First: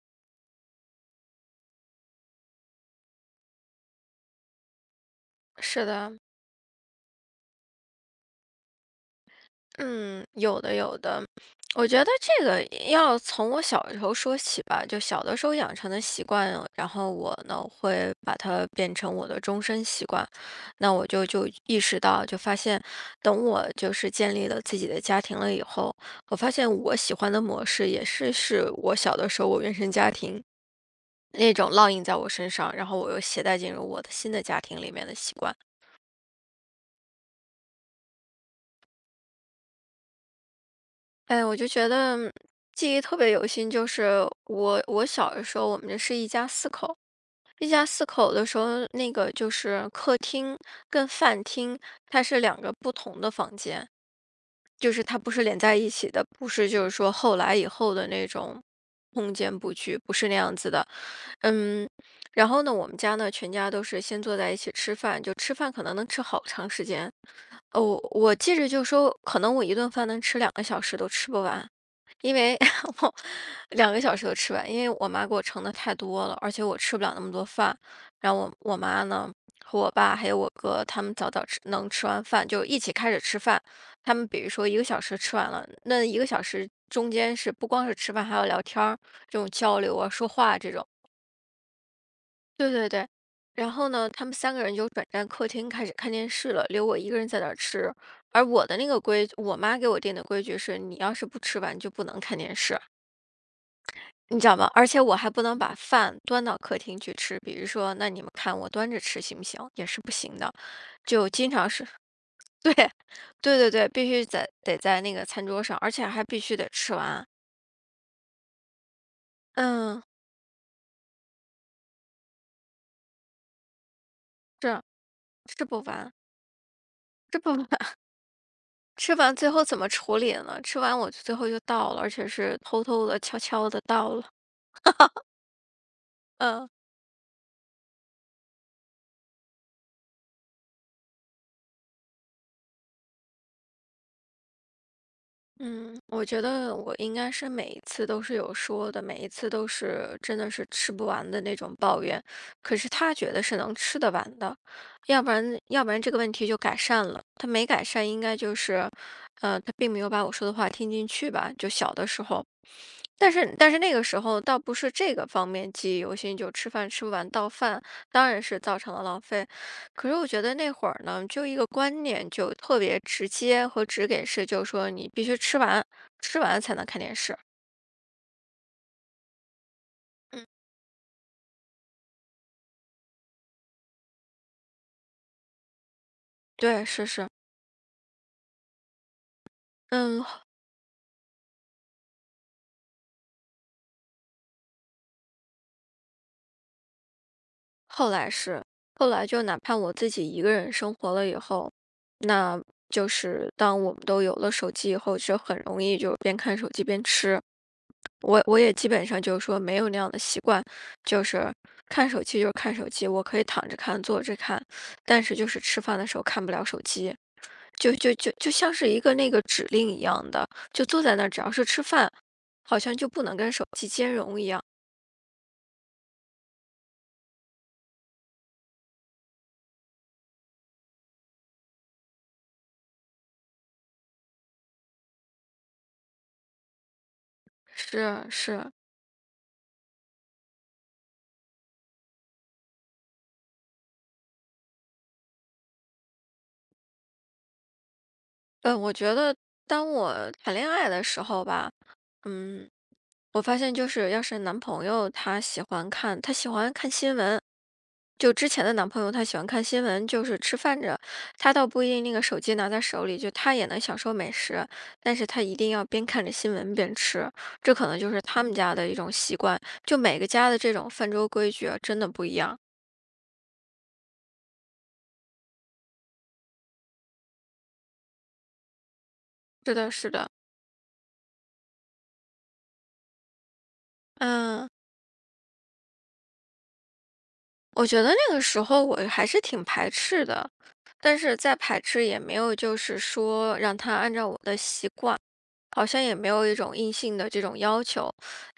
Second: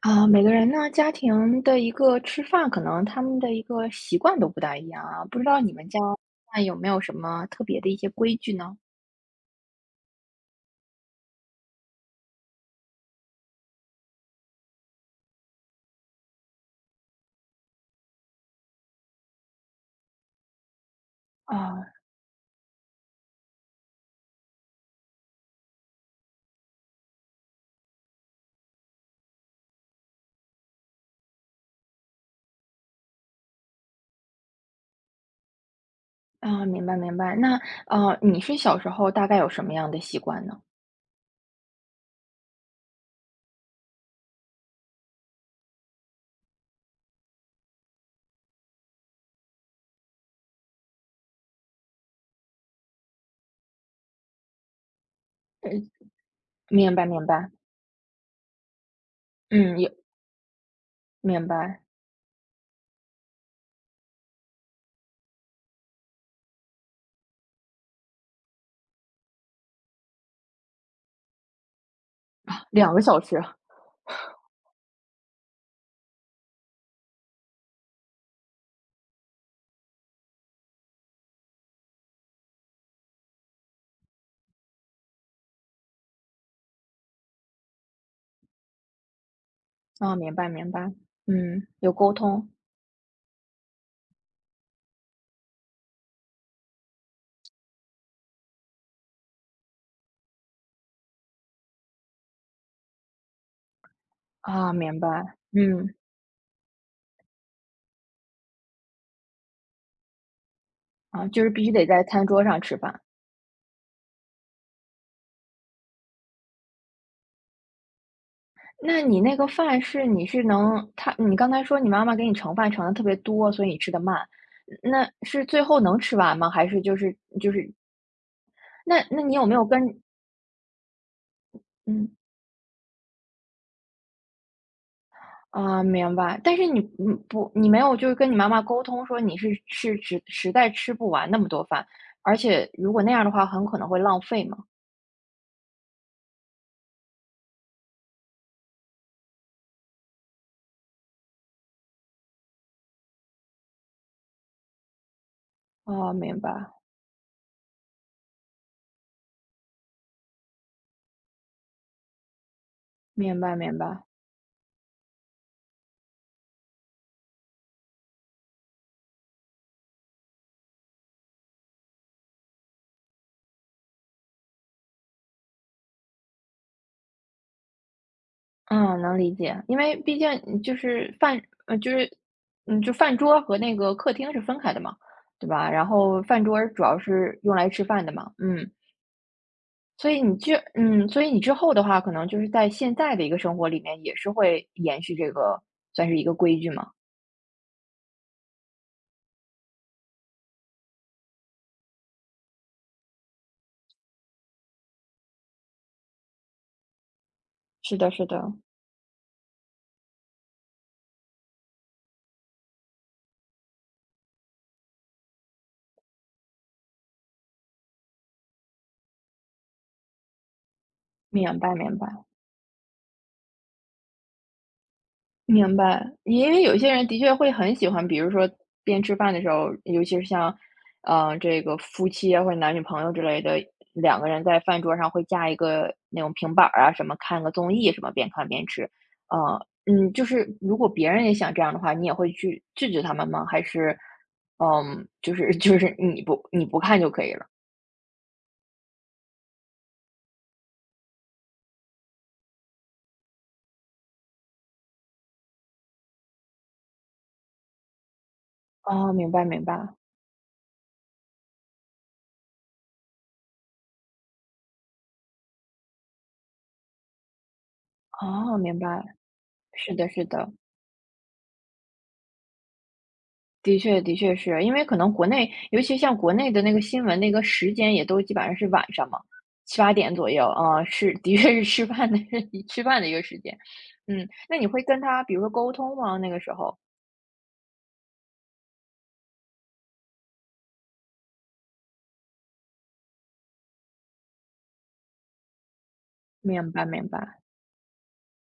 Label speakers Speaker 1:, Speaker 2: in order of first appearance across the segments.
Speaker 1: 啊，每个人呢，家庭的一个吃饭，可能他们的一个习惯都不大一样啊。不知道你
Speaker 2: 是
Speaker 1: 们家
Speaker 2: 的，
Speaker 1: 那有没有什么特别的一些规矩呢？
Speaker 2: 嗯，有的有的，我觉得这个要从我小时候说起吧，就小的时候养成的习惯，然后我呢会把它变成我的终身习惯，那我就意
Speaker 1: 啊
Speaker 2: 识到，就发现，等我就是建立了自己的家庭了以后，我发现我喜欢的模式也是我小的时候我原生家庭那种烙印在我身上，然后我又携带进入我的新的家庭里面的习惯。
Speaker 1: 啊，明白明白。那你是小时候大概有什么样的习惯呢？
Speaker 2: 哎，我就觉得记忆特别犹新，就是我小的时候，我们这是一家四口，一家四口的时候，那个就是客厅跟饭厅，它是2个不同的房间，就是它不是连在一
Speaker 1: 嗯，
Speaker 2: 起的，不是就是
Speaker 1: 明白
Speaker 2: 说
Speaker 1: 明
Speaker 2: 后
Speaker 1: 白。
Speaker 2: 来以后的那种空间布
Speaker 1: 嗯，有
Speaker 2: 局，不是那样子的。
Speaker 1: 明白。
Speaker 2: 嗯，然后呢，我们家呢，全家都是先坐在一起吃饭，就吃饭可能能吃好长时间。哦，我记着就说，可能我一顿饭能吃两个小时都吃不完。因为
Speaker 1: 两 个
Speaker 2: 我
Speaker 1: 小时
Speaker 2: 2个小时就吃完，因为我妈给我盛的太多了，而且我吃不了那么多饭。然后我妈呢和我爸还有我哥他们早早吃能吃完饭就一起开始吃饭。他们比如说一个小时吃完了，那一个小时中间是不光是吃饭，还要聊天儿，这种交流啊、
Speaker 1: 啊，
Speaker 2: 说
Speaker 1: 明白
Speaker 2: 话这
Speaker 1: 明
Speaker 2: 种。
Speaker 1: 白。嗯，有沟通
Speaker 2: 对对对。然后呢，他们3个人就转战客厅开始看电视了，留我一个人在那儿吃。而我妈给我定的规矩是，你要是不吃完就不能看电视。你知道吗？
Speaker 1: 啊，
Speaker 2: 而
Speaker 1: 明
Speaker 2: 且
Speaker 1: 白。
Speaker 2: 我还不能把
Speaker 1: 嗯
Speaker 2: 饭端到客厅去吃，比如说，那你们看我端着吃行不行？也是不行的，
Speaker 1: 啊，
Speaker 2: 就
Speaker 1: 就是
Speaker 2: 经
Speaker 1: 必
Speaker 2: 常
Speaker 1: 须得
Speaker 2: 是
Speaker 1: 在餐桌上 吃
Speaker 2: 对，
Speaker 1: 饭。
Speaker 2: 对对对，必须得在那个餐桌上，而且还必须得吃完。
Speaker 1: 那你那个饭
Speaker 2: 嗯，
Speaker 1: 是你是能他你刚才说你妈妈给你盛饭盛的特别多，所以你吃的慢，
Speaker 2: 是
Speaker 1: 那是最
Speaker 2: 吃
Speaker 1: 后
Speaker 2: 不
Speaker 1: 能
Speaker 2: 完，
Speaker 1: 吃完吗？还是就是
Speaker 2: 吃
Speaker 1: 就
Speaker 2: 不完，
Speaker 1: 是 那
Speaker 2: 吃
Speaker 1: 那你
Speaker 2: 完
Speaker 1: 有
Speaker 2: 最
Speaker 1: 没有
Speaker 2: 后怎么
Speaker 1: 跟
Speaker 2: 处理呢？吃完我最后就倒了，
Speaker 1: 嗯，
Speaker 2: 而且是偷偷的、悄悄的倒了。
Speaker 1: 啊，明白，但是
Speaker 2: 嗯。
Speaker 1: 你不你没有就是跟你妈妈沟通说你是实在吃不完那么多饭，而且如果那样的话很可能会浪费嘛？
Speaker 2: 嗯，我觉得我应该是每一次都是有说的，每一次都是真的是吃不完的那种抱怨，可是他觉得是能吃得完的，要不然要不然
Speaker 1: 啊，
Speaker 2: 这个问题就改善了。他没改善，应该就是，呃，他并没有把我说的话听进去吧，就小的时候。但
Speaker 1: 明白
Speaker 2: 是
Speaker 1: 明白
Speaker 2: 但
Speaker 1: 明
Speaker 2: 是那个
Speaker 1: 白。
Speaker 2: 时候倒不是这个方面记忆犹新，就吃饭吃不完倒饭，当然是造成了浪费。可是我觉得那会儿呢，就一个观念就特别直接和直给式，就是说你必须吃完，吃完才能看电视。
Speaker 1: 嗯，能理解，因为毕竟你就是饭就是就饭桌和那个客厅是分开的嘛，对吧？然后饭桌主
Speaker 2: 对，
Speaker 1: 要
Speaker 2: 是是，
Speaker 1: 是用来吃饭的嘛，嗯，所以
Speaker 2: 嗯，
Speaker 1: 你之嗯，所以你之后的话，可能就是在现在的一个生活里面，也是会延续这个，算是一个规矩嘛。
Speaker 2: 后来是，后来就哪怕我自己一个人生活了以后，那就是当我们都有了手机以后，就很容易就边看手机边吃。
Speaker 1: 是的，是
Speaker 2: 我
Speaker 1: 的，
Speaker 2: 我也基本上就是说没有那样的习惯，就是看手机就是看手机，我可以躺着看、坐着看，但是就是吃饭的时候看不了手机，就像是一个那个指令一样的，就坐在那儿，只要
Speaker 1: 明
Speaker 2: 是
Speaker 1: 白，
Speaker 2: 吃
Speaker 1: 明白。
Speaker 2: 饭，好像就不能跟手机兼容一样。
Speaker 1: 明白，因为有些人的确会很喜欢，比如说边吃饭的时候，尤其是像，这个夫妻啊或者男女朋友之类的，两个人在饭桌上会架一个那种平板儿啊，什么看个综艺什么，
Speaker 2: 是
Speaker 1: 边看边
Speaker 2: 是，
Speaker 1: 吃。就是如果别人也想这样的话，你也会去制止他们吗？还是，就是 就是你不看就可以了？
Speaker 2: 嗯，我觉得当我谈恋爱的时候吧，嗯，我发现就是要是男朋友他喜欢看，他喜欢看新闻，就之前的男朋友，
Speaker 1: 哦，
Speaker 2: 他
Speaker 1: 明
Speaker 2: 喜
Speaker 1: 白
Speaker 2: 欢看
Speaker 1: 明
Speaker 2: 新
Speaker 1: 白，
Speaker 2: 闻，就是吃饭着，他倒不一定那个手机拿在手里，就他也能享受美食，但是他一定要边看着新闻边吃，这可能就是他们
Speaker 1: 哦，
Speaker 2: 家
Speaker 1: 明
Speaker 2: 的一种
Speaker 1: 白，
Speaker 2: 习惯。
Speaker 1: 是
Speaker 2: 就
Speaker 1: 的
Speaker 2: 每
Speaker 1: 是
Speaker 2: 个家
Speaker 1: 的。
Speaker 2: 的这种饭桌规矩啊，真的不一样。
Speaker 1: 的确是，因为可能国内，尤其像国内的那个新闻，那个时间也都基本上是晚上嘛，
Speaker 2: 是
Speaker 1: 七
Speaker 2: 的，
Speaker 1: 八
Speaker 2: 是
Speaker 1: 点左
Speaker 2: 的，
Speaker 1: 右，啊，是，的确是吃饭的 吃饭的一个时间。嗯，那你
Speaker 2: 嗯，
Speaker 1: 会跟他比如说沟通吗？那个时候？
Speaker 2: 我觉得那个时候我还是挺排斥的，但是再排斥也没有，就是说让他按照我的习惯。好像也没有一
Speaker 1: 明
Speaker 2: 种
Speaker 1: 白
Speaker 2: 硬
Speaker 1: 明
Speaker 2: 性的
Speaker 1: 白，
Speaker 2: 这种要求，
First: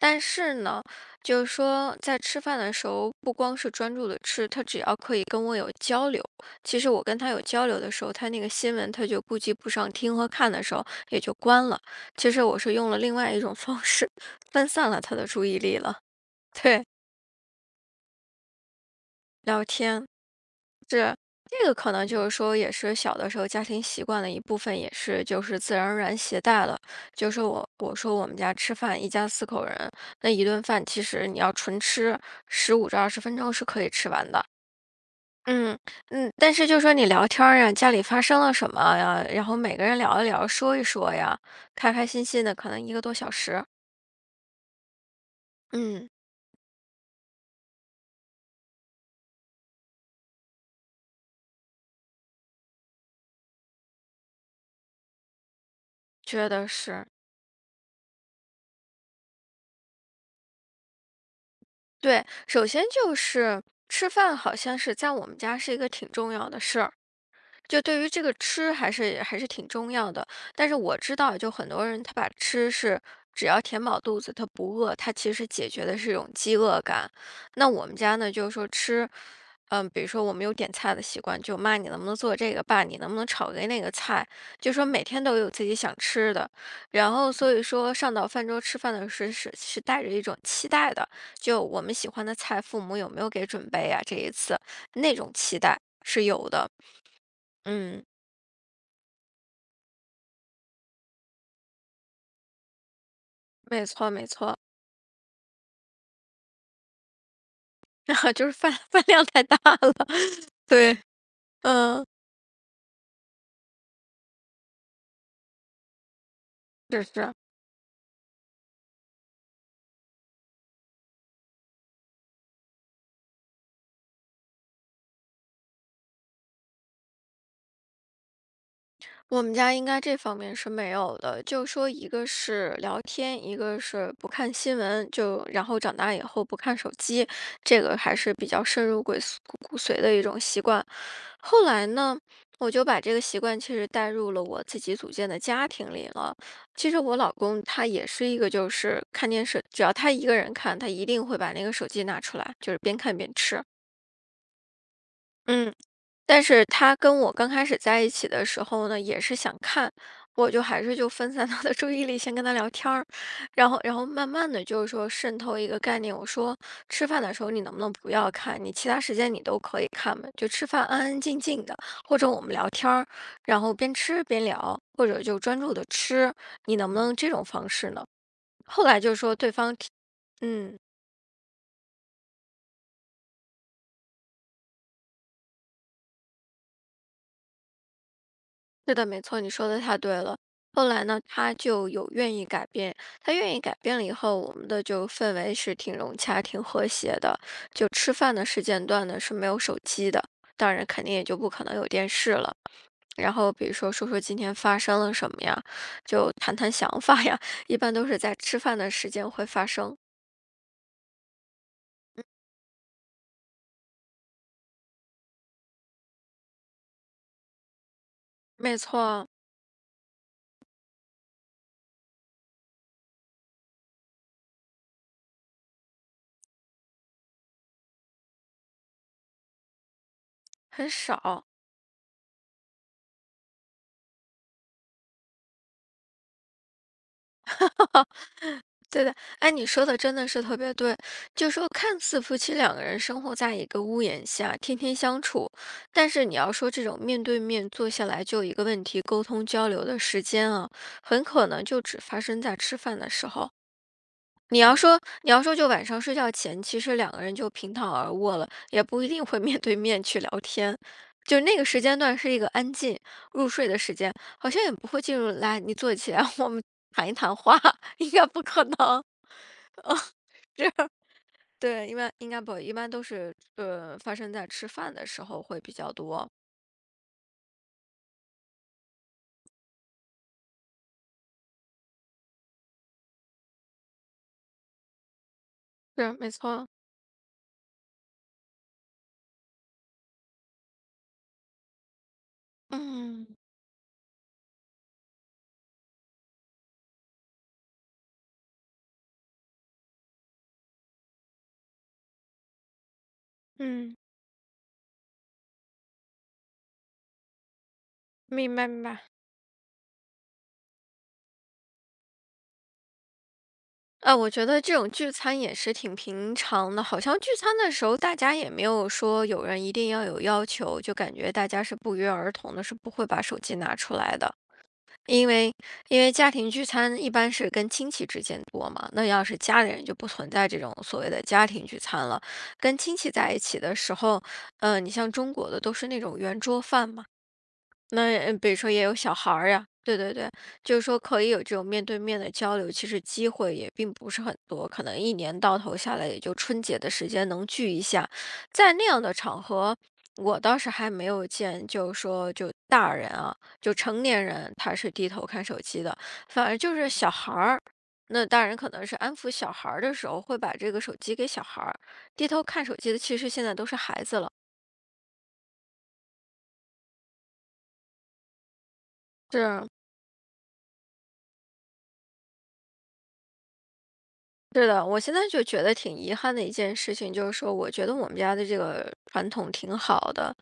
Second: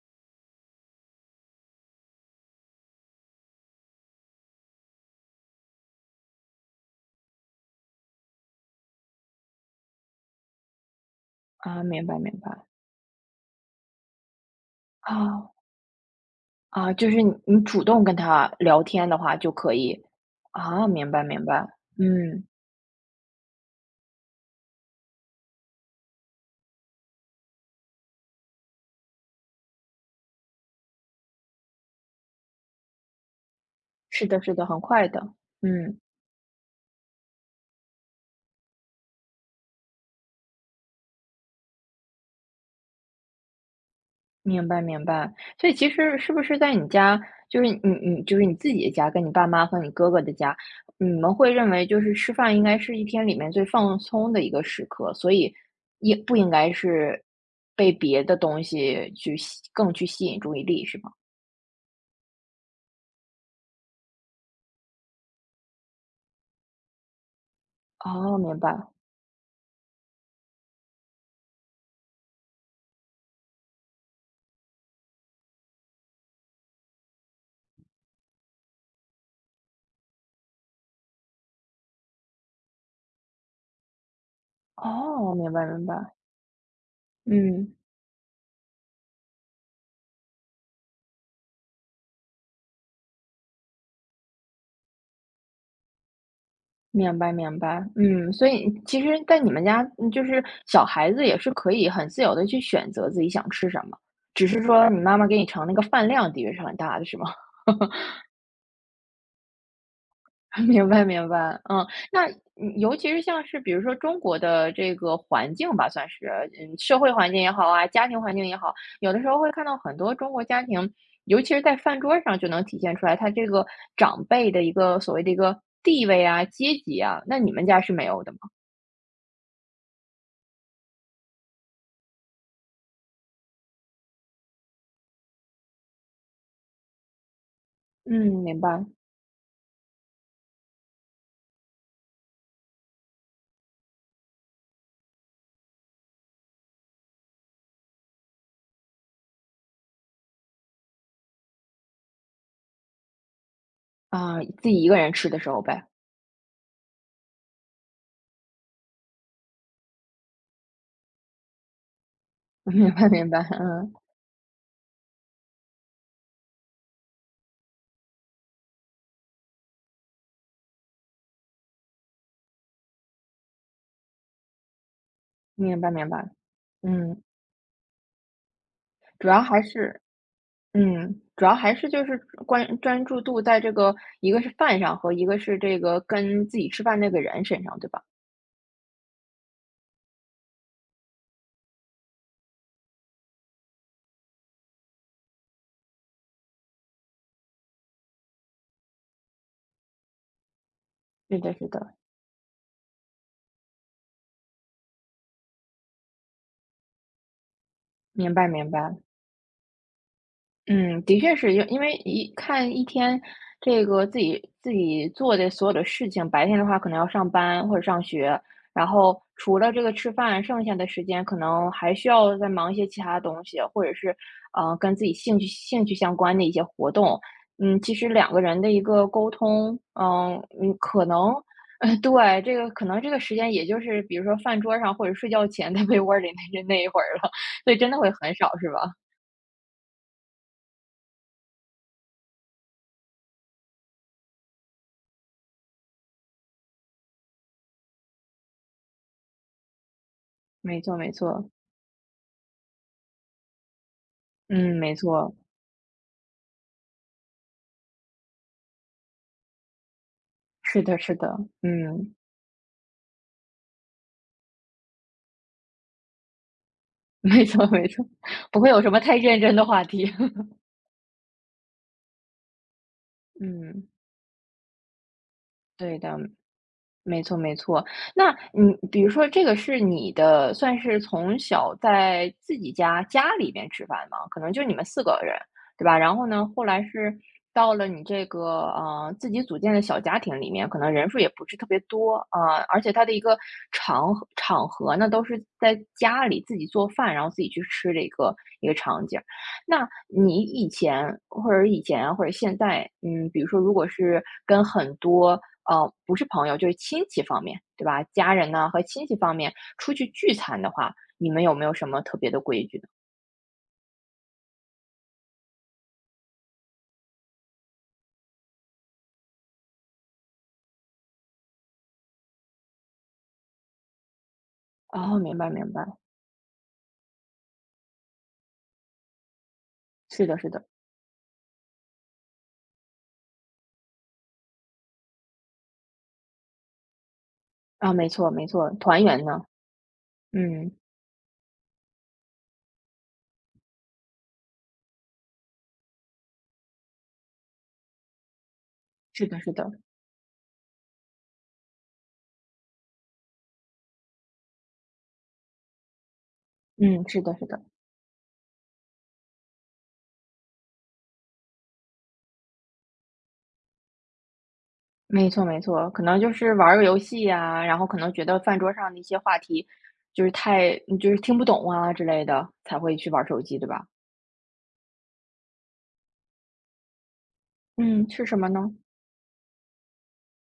Speaker 2: 但是呢，就是说在吃饭的时候，不光是专注的吃，他只要可以跟我有交流，其实我跟他有交流的时候，他那个新闻他就顾及不上听和看的时候，也就关了。
Speaker 1: 啊，明白
Speaker 2: 其
Speaker 1: 明
Speaker 2: 实我
Speaker 1: 白。
Speaker 2: 是用了另外一种方式 分散了他的注
Speaker 1: 啊
Speaker 2: 意力了。对，
Speaker 1: 啊，就是你主动跟他聊天的话就
Speaker 2: 聊
Speaker 1: 可以。
Speaker 2: 天。
Speaker 1: 啊，明
Speaker 2: 是，
Speaker 1: 白明
Speaker 2: 这
Speaker 1: 白，
Speaker 2: 个可能就是
Speaker 1: 嗯，
Speaker 2: 说，也是小的时候家庭习惯的一部分，也是就是自然而然携带了。就是我我说我们家吃饭一家四口人，那一顿饭其实你要纯吃，15至20分钟是可以吃
Speaker 1: 是
Speaker 2: 完
Speaker 1: 的
Speaker 2: 的。
Speaker 1: 是的，很快的，
Speaker 2: 嗯
Speaker 1: 嗯。
Speaker 2: 嗯，但是就说你聊天儿呀，家里发生了什么呀，然后每个人聊一聊，说一说呀，开开心心的，可能1个多小时。
Speaker 1: 明白明白，所以其
Speaker 2: 嗯，
Speaker 1: 实是不是在你家，就是你就是你自己的家，跟你爸妈和你哥哥的家，你们会认为就是吃饭应该是一天里面最放松的一个时刻，所以也不
Speaker 2: 觉
Speaker 1: 应
Speaker 2: 得
Speaker 1: 该
Speaker 2: 是
Speaker 1: 是被别的东西更去吸引注意力，是吗？
Speaker 2: 对。首先就是吃饭，好像是在我们家是一个挺重要的事儿。就对于这个
Speaker 1: 哦，明
Speaker 2: 吃
Speaker 1: 白，
Speaker 2: 还是挺重要的，但是我知道，就很多人他把吃是只要填饱肚子，他不饿，他其实解决的是一种饥饿感。那我们家呢，就是说吃，嗯，比如说我们有点菜的习惯，就妈你能不能做这个，爸你能不能炒个那个菜，就说每天
Speaker 1: 哦，
Speaker 2: 都有
Speaker 1: 明白
Speaker 2: 自己
Speaker 1: 明白，
Speaker 2: 想吃的，然后所以
Speaker 1: 嗯。
Speaker 2: 说上到饭桌吃饭的时候是是带着一种期待的，就我们喜欢的菜，父母有没有给准备啊？这一次那种期待是有的，
Speaker 1: 明白明白，
Speaker 2: 嗯。
Speaker 1: 嗯，所以其实，在你们家，就是小孩子也是可以很自由的去选择自己想吃什
Speaker 2: 没
Speaker 1: 么，
Speaker 2: 错没
Speaker 1: 只
Speaker 2: 错，
Speaker 1: 是说你妈妈给你盛那个饭量的确是很大的，是吗？
Speaker 2: 然 后就是饭 饭量太大了。
Speaker 1: 明
Speaker 2: 对，
Speaker 1: 白明白，嗯，
Speaker 2: 嗯，
Speaker 1: 那尤其是像是比如说中国的这个环境吧，算是，嗯，社
Speaker 2: 就
Speaker 1: 会环
Speaker 2: 是，
Speaker 1: 境也好啊，家庭环境也好，有的时候会看到很多中国家庭，尤其是在饭桌上就能体现出来他这个长辈的一个所谓的一个地位啊、阶级啊，那你们家是没有的吗？
Speaker 2: 我们家应该这方面是没有的。就说一个是聊天，一个是不看新闻，就然后长大以后不看手机，这个还是
Speaker 1: 嗯，
Speaker 2: 比
Speaker 1: 明
Speaker 2: 较
Speaker 1: 白。
Speaker 2: 深入鬼骨髓骨髓的一种习惯。后来呢，我就把这个习惯其实带入了我自己组建的家庭里了。其实我老公他也是一个，就是看电视，只要他一个人看，他一定会把那个手机拿出来，就是边看边吃。
Speaker 1: 啊，自己一个人吃的时候
Speaker 2: 嗯，
Speaker 1: 呗。
Speaker 2: 但是他跟我刚开始在一起的时候呢，也是想看，我就还是就分散他的注意力，先跟他 聊天
Speaker 1: 明
Speaker 2: 儿，
Speaker 1: 白明白，
Speaker 2: 然后
Speaker 1: 嗯，
Speaker 2: 然后慢慢的就是说渗透一个概念，我说吃饭的时候你能不能不要看，你其他时间你都可以看嘛，就吃饭安安静静的，或者我们聊天儿，然后边吃边聊，或者就专注
Speaker 1: 明
Speaker 2: 的
Speaker 1: 白明白。
Speaker 2: 吃，你能不能
Speaker 1: 嗯，
Speaker 2: 这种方式呢？后来就是
Speaker 1: 主
Speaker 2: 说
Speaker 1: 要
Speaker 2: 对
Speaker 1: 还
Speaker 2: 方提，
Speaker 1: 是
Speaker 2: 嗯。
Speaker 1: 主要还是就是关专注度在这个一个是饭上和一个是这个跟自己吃饭那个人身上，对吧？
Speaker 2: 是的，没错，你说的太对了。后来呢，他就有愿意改变，他愿意改变了以后，我们的就氛围是挺融洽、挺和谐的。就吃饭的时间段呢是没有手机的，当然肯定也就
Speaker 1: 是
Speaker 2: 不
Speaker 1: 的
Speaker 2: 可
Speaker 1: 是
Speaker 2: 能有
Speaker 1: 的，
Speaker 2: 电视了。然后比如说说今天发生了什么呀，就谈谈想法呀，一般都是
Speaker 1: 明
Speaker 2: 在
Speaker 1: 白
Speaker 2: 吃
Speaker 1: 明
Speaker 2: 饭的
Speaker 1: 白。
Speaker 2: 时间会发生。
Speaker 1: 嗯，的确是因为一看一天，这个自己做的所有的事情，白天的话可能要上班或者上学，
Speaker 2: 没
Speaker 1: 然后
Speaker 2: 错，
Speaker 1: 除了这个吃饭，剩下的时间可能还需要再忙一些其他东西，或者是跟自己兴趣相关的一些活动。嗯，其实两个人的一个沟通，嗯嗯，
Speaker 2: 很
Speaker 1: 可能，
Speaker 2: 少。
Speaker 1: 对，这个可能这个时间也就是比如说饭桌上或者睡觉前在被窝里那一会儿了，所以真的 会很少，是吧？
Speaker 2: 对的，哎，你说的真的是特别对。就说看似夫妻两个人生活在一个屋檐下，天天相处，但是你要说这种面对面坐下来就一个问题沟通交流的时间啊，
Speaker 1: 没错，没
Speaker 2: 很可
Speaker 1: 错。
Speaker 2: 能就只发生在吃饭的时候。你
Speaker 1: 嗯，
Speaker 2: 要
Speaker 1: 没
Speaker 2: 说，你
Speaker 1: 错，
Speaker 2: 要说就晚上睡觉前，其实两个人就平躺而卧了，也不一定会面对面去聊天。
Speaker 1: 是的，是的，
Speaker 2: 就那个时间
Speaker 1: 嗯，
Speaker 2: 段是一个安静入睡的时间，好像也不会进入来，你坐起来，我们谈一 谈
Speaker 1: 没
Speaker 2: 话，
Speaker 1: 错，没错，
Speaker 2: 应该不
Speaker 1: 不
Speaker 2: 可
Speaker 1: 会有什么
Speaker 2: 能。
Speaker 1: 太认真的话题。
Speaker 2: 对，一般应该不一般都是，
Speaker 1: 嗯，
Speaker 2: 发生在吃饭的时候会比较
Speaker 1: 对的。
Speaker 2: 多。
Speaker 1: 没错没错，那你比如说这个是你的算是从小在自己家里边吃饭吗？可能就你们4个人，对吧？
Speaker 2: 是，
Speaker 1: 然后
Speaker 2: 没
Speaker 1: 呢，后
Speaker 2: 错。
Speaker 1: 来是到了你这个，自己组建的小家庭里面，可能人数也不是特别多，啊，而且它的一
Speaker 2: 嗯。
Speaker 1: 个场合呢，都是在家里自己做饭，然后自己去吃的一个场景。那你以前或者以前啊或者现在，嗯，比如说如果
Speaker 2: 嗯，
Speaker 1: 是跟很多，哦，不是朋友，就是亲戚方面，对吧？家人
Speaker 2: 明白
Speaker 1: 呢和
Speaker 2: 明白。
Speaker 1: 亲戚方面出去聚餐的话，你们有没有什么特别的规矩呢？
Speaker 2: 啊，我觉得这种聚餐也是挺平常的，好像聚餐的时候大家也没有说有人一定要有要求，就感觉大家是不约而同的，是不会把手机拿出来的。
Speaker 1: 哦，
Speaker 2: 因
Speaker 1: 明白
Speaker 2: 为
Speaker 1: 明白，
Speaker 2: 因为家庭聚餐一般是跟亲戚之间多嘛，那要是家里人就不
Speaker 1: 是
Speaker 2: 存
Speaker 1: 的，
Speaker 2: 在
Speaker 1: 是
Speaker 2: 这
Speaker 1: 的，
Speaker 2: 种所谓的家庭聚餐了。跟亲戚在一起的时候，嗯，你像中国的都是那种圆桌饭嘛。
Speaker 1: 啊，没
Speaker 2: 那
Speaker 1: 错
Speaker 2: 嗯
Speaker 1: 没
Speaker 2: 比如
Speaker 1: 错，
Speaker 2: 说也有
Speaker 1: 团
Speaker 2: 小
Speaker 1: 圆
Speaker 2: 孩
Speaker 1: 呢，
Speaker 2: 儿呀，对对对，
Speaker 1: 嗯，
Speaker 2: 就是说可以有这种面对面的交流，其实机会也并不是很多，可能一年到头下来也就春节的时间能聚一下，在那样的
Speaker 1: 是的，
Speaker 2: 场
Speaker 1: 是的，
Speaker 2: 合，我倒是还没有见，就是说就大人啊，就成年人他是低头看手机的，反而就是
Speaker 1: 嗯，
Speaker 2: 小
Speaker 1: 是
Speaker 2: 孩
Speaker 1: 的，是
Speaker 2: 儿。
Speaker 1: 的，
Speaker 2: 那大人可能是安抚小孩儿的时候，会把这个手机给小孩儿，低头看手机的，其实现在都是孩子了。
Speaker 1: 没错没错，可能就是玩儿个游戏呀、然后可能觉得饭桌上的一些话题
Speaker 2: 是
Speaker 1: 就是太就是听不懂啊之类的，才会去玩儿手机，对吧？
Speaker 2: 是的，我现在就觉得挺遗憾的一件事情，就是说，我觉得我
Speaker 1: 嗯，
Speaker 2: 们
Speaker 1: 是
Speaker 2: 家
Speaker 1: 什
Speaker 2: 的
Speaker 1: 么
Speaker 2: 这
Speaker 1: 呢？
Speaker 2: 个传统挺好的，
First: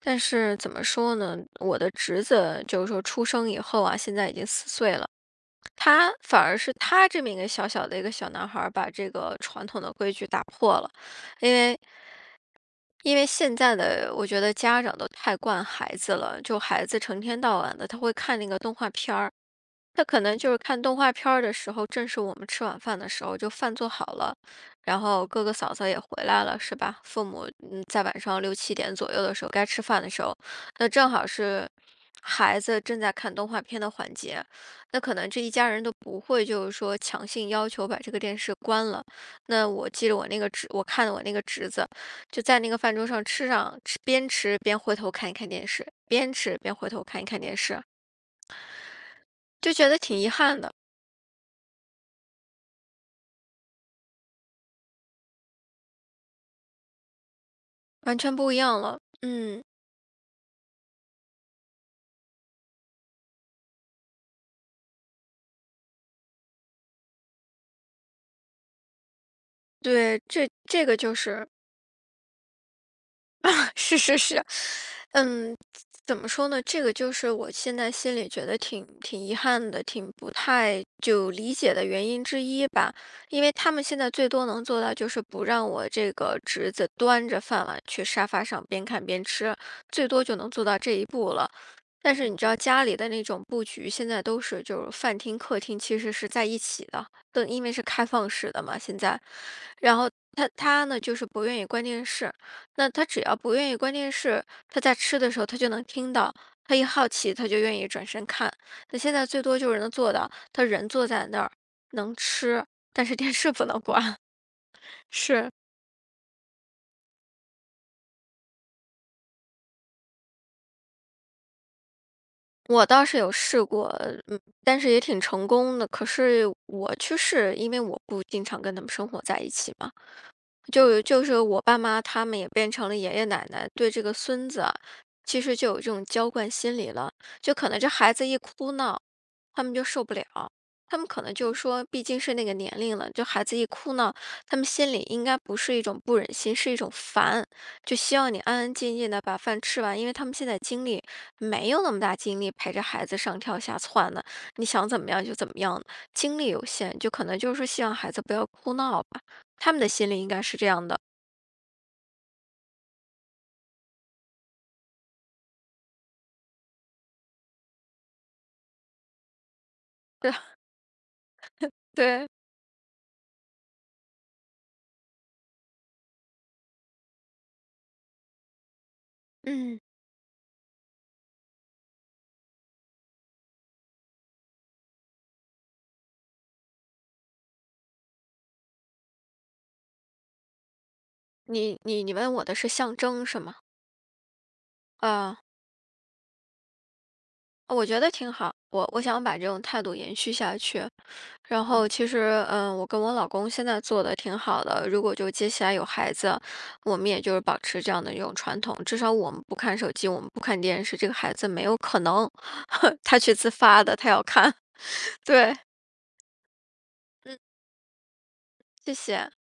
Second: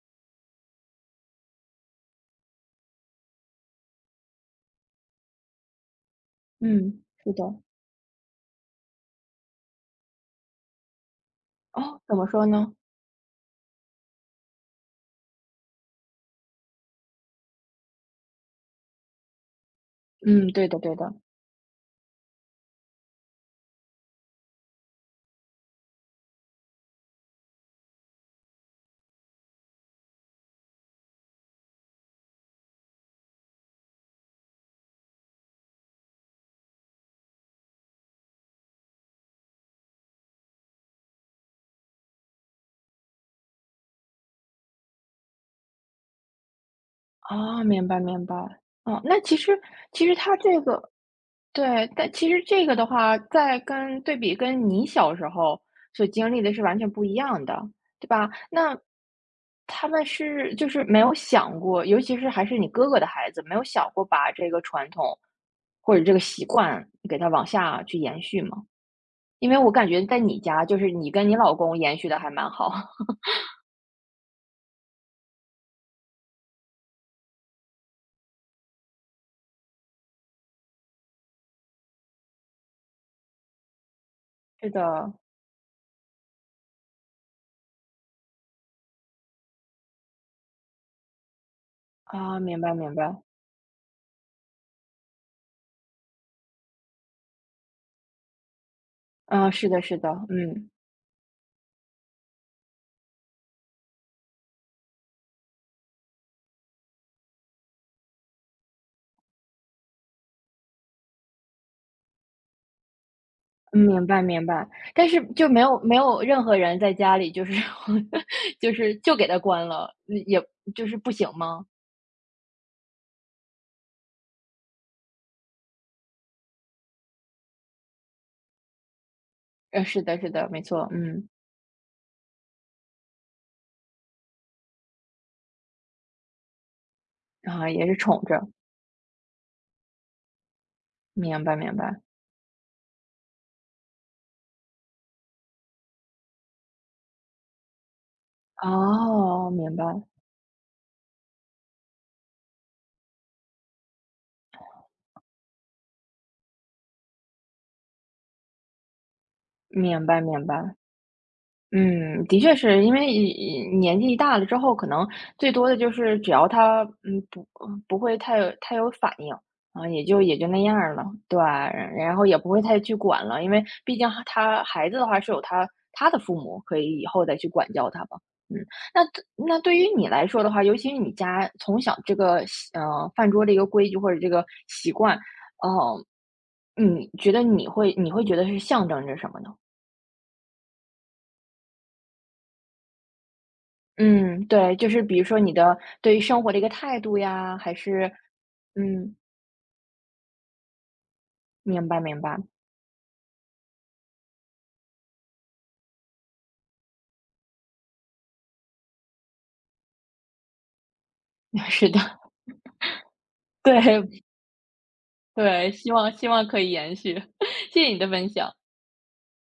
Speaker 2: 但是怎么说呢，我的侄子就是说出生以后啊，现在已经四岁了，他反而是
Speaker 1: 嗯，
Speaker 2: 他这么
Speaker 1: 是
Speaker 2: 一个
Speaker 1: 的，
Speaker 2: 小小的一个小男孩儿，把这个传统的规矩打破了，因为
Speaker 1: 哦，怎么说呢？
Speaker 2: 因为现在的我觉得家长都太惯孩子了，就孩子成天到晚的他会看那个动画片儿，他可能
Speaker 1: 嗯，
Speaker 2: 就是
Speaker 1: 对的
Speaker 2: 看
Speaker 1: 对
Speaker 2: 动画
Speaker 1: 的。
Speaker 2: 片儿的时候，正是我们吃晚饭的时候，就饭做好了，然后哥哥嫂嫂也回来了，是吧？父母嗯，在晚上六七点左右的时候该吃饭的时候，那正好是孩子正在看动画片的环节，那可能这一家人都不会就是说强行要求把这个电视关了。那我记得我看的我那个侄子就在那个饭桌上吃上，吃边吃边回头看一看电视，边吃边回头看一看电
Speaker 1: 啊，
Speaker 2: 视，
Speaker 1: 明白明白。哦，那其实
Speaker 2: 就觉得
Speaker 1: 其实
Speaker 2: 挺遗
Speaker 1: 它这
Speaker 2: 憾的。
Speaker 1: 个对，但其实这个的话，在对比跟你小时候所经历的是完全不一样的，对
Speaker 2: 完
Speaker 1: 吧？
Speaker 2: 全不一
Speaker 1: 那
Speaker 2: 样了。嗯，
Speaker 1: 他们就是没有想过，尤其是还是你哥哥的孩子，没有想过把这个传统或者这个习惯给它往下去延续吗？因为我感觉在
Speaker 2: 对，
Speaker 1: 你
Speaker 2: 这
Speaker 1: 家，就
Speaker 2: 这
Speaker 1: 是
Speaker 2: 个
Speaker 1: 你
Speaker 2: 就
Speaker 1: 跟你
Speaker 2: 是
Speaker 1: 老公延续的还蛮好。
Speaker 2: 是是是，嗯，怎么说呢？这个就是我现在心里觉得挺挺遗憾的，挺不太就理解的原因之一吧。因为他们现在最多 能
Speaker 1: 是
Speaker 2: 做到就
Speaker 1: 的，
Speaker 2: 是不让我这个侄子端着饭碗去沙发上边看边吃，最多就能做到这一步了。但是你
Speaker 1: 啊，
Speaker 2: 知道
Speaker 1: 明白
Speaker 2: 家
Speaker 1: 明
Speaker 2: 里的
Speaker 1: 白，
Speaker 2: 那种布局，现在都是就是饭厅、客厅其实是在一起的，都因为是开放式的嘛，现在。
Speaker 1: 嗯，是的
Speaker 2: 然
Speaker 1: 是的，
Speaker 2: 后他
Speaker 1: 嗯。
Speaker 2: 他呢就是不愿意关电视，那他只要不愿意，关电视，他在吃的时候他就能听到，他一好奇他就愿意转身看。那现在最多就是能做到，他人坐在那儿能吃，但是电视不
Speaker 1: 嗯，
Speaker 2: 能
Speaker 1: 明
Speaker 2: 关。
Speaker 1: 白明白，但是就
Speaker 2: 是
Speaker 1: 没有任何人在家里就是 就是就给它关了，嗯也就是不行吗？
Speaker 2: 我倒是有试过，嗯，但是也挺成功的。可是我去试，因为我不经常跟他们生活在一起嘛。
Speaker 1: 是的，是的，没错，
Speaker 2: 就就
Speaker 1: 嗯，
Speaker 2: 是我爸妈他们也变成了爷爷奶奶，对这个孙子啊，其实就有这种娇惯心理了。就可
Speaker 1: 啊，
Speaker 2: 能
Speaker 1: 也
Speaker 2: 这
Speaker 1: 是
Speaker 2: 孩
Speaker 1: 宠
Speaker 2: 子一
Speaker 1: 着，
Speaker 2: 哭闹，他们就受不了。他们可能
Speaker 1: 明
Speaker 2: 就
Speaker 1: 白
Speaker 2: 是
Speaker 1: 明
Speaker 2: 说，
Speaker 1: 白，
Speaker 2: 毕竟是那个年龄了，就孩子一哭闹，他们心里应该不是一种不忍心，是一种烦，就希望你安安静静的把
Speaker 1: 哦，
Speaker 2: 饭
Speaker 1: 明
Speaker 2: 吃完，
Speaker 1: 白
Speaker 2: 因为他们现在精力没有那么大精力陪着孩子上跳下窜的，你想怎么样就怎么样，精力有限，就可能就是希望孩子不要哭闹吧。他们的
Speaker 1: 明
Speaker 2: 心里
Speaker 1: 白
Speaker 2: 应该
Speaker 1: 明
Speaker 2: 是这
Speaker 1: 白，
Speaker 2: 样的，
Speaker 1: 嗯，的确是因为年纪一大了之后，可能最多的就是只要他不会太有反应啊，也就
Speaker 2: 对
Speaker 1: 也就那样儿了，对，然后
Speaker 2: 对，
Speaker 1: 也不会太去管了，因为毕竟他孩子的话是有他的父母可以以后再去管教他吧。嗯，那对
Speaker 2: 嗯，
Speaker 1: 于你来说的话，尤其是你家从小这个饭桌的一个规矩或者这个习惯，哦，你觉得你会觉得是象征着什么呢？
Speaker 2: 你问我的是象征是吗？
Speaker 1: 嗯，对，就是比如说
Speaker 2: 啊、
Speaker 1: 你的对于生活的一个态度呀，还
Speaker 2: 我觉
Speaker 1: 是
Speaker 2: 得挺好，我
Speaker 1: 嗯，
Speaker 2: 想把这种态度延续下去。然后
Speaker 1: 明
Speaker 2: 嗯
Speaker 1: 白
Speaker 2: 其
Speaker 1: 明白，
Speaker 2: 实，嗯，我跟我老公现在做的挺好的。如果就接下来有孩子，我们也就是保持这样的一种传统，至少我们不看手机，我们不看电视，这个孩子没 有
Speaker 1: 是的，
Speaker 2: 可能 他 去自发的，他
Speaker 1: 对
Speaker 2: 要看。对，
Speaker 1: 对，希望希望可以延续，
Speaker 2: 嗯，
Speaker 1: 谢谢你的分享。
Speaker 2: 谢谢。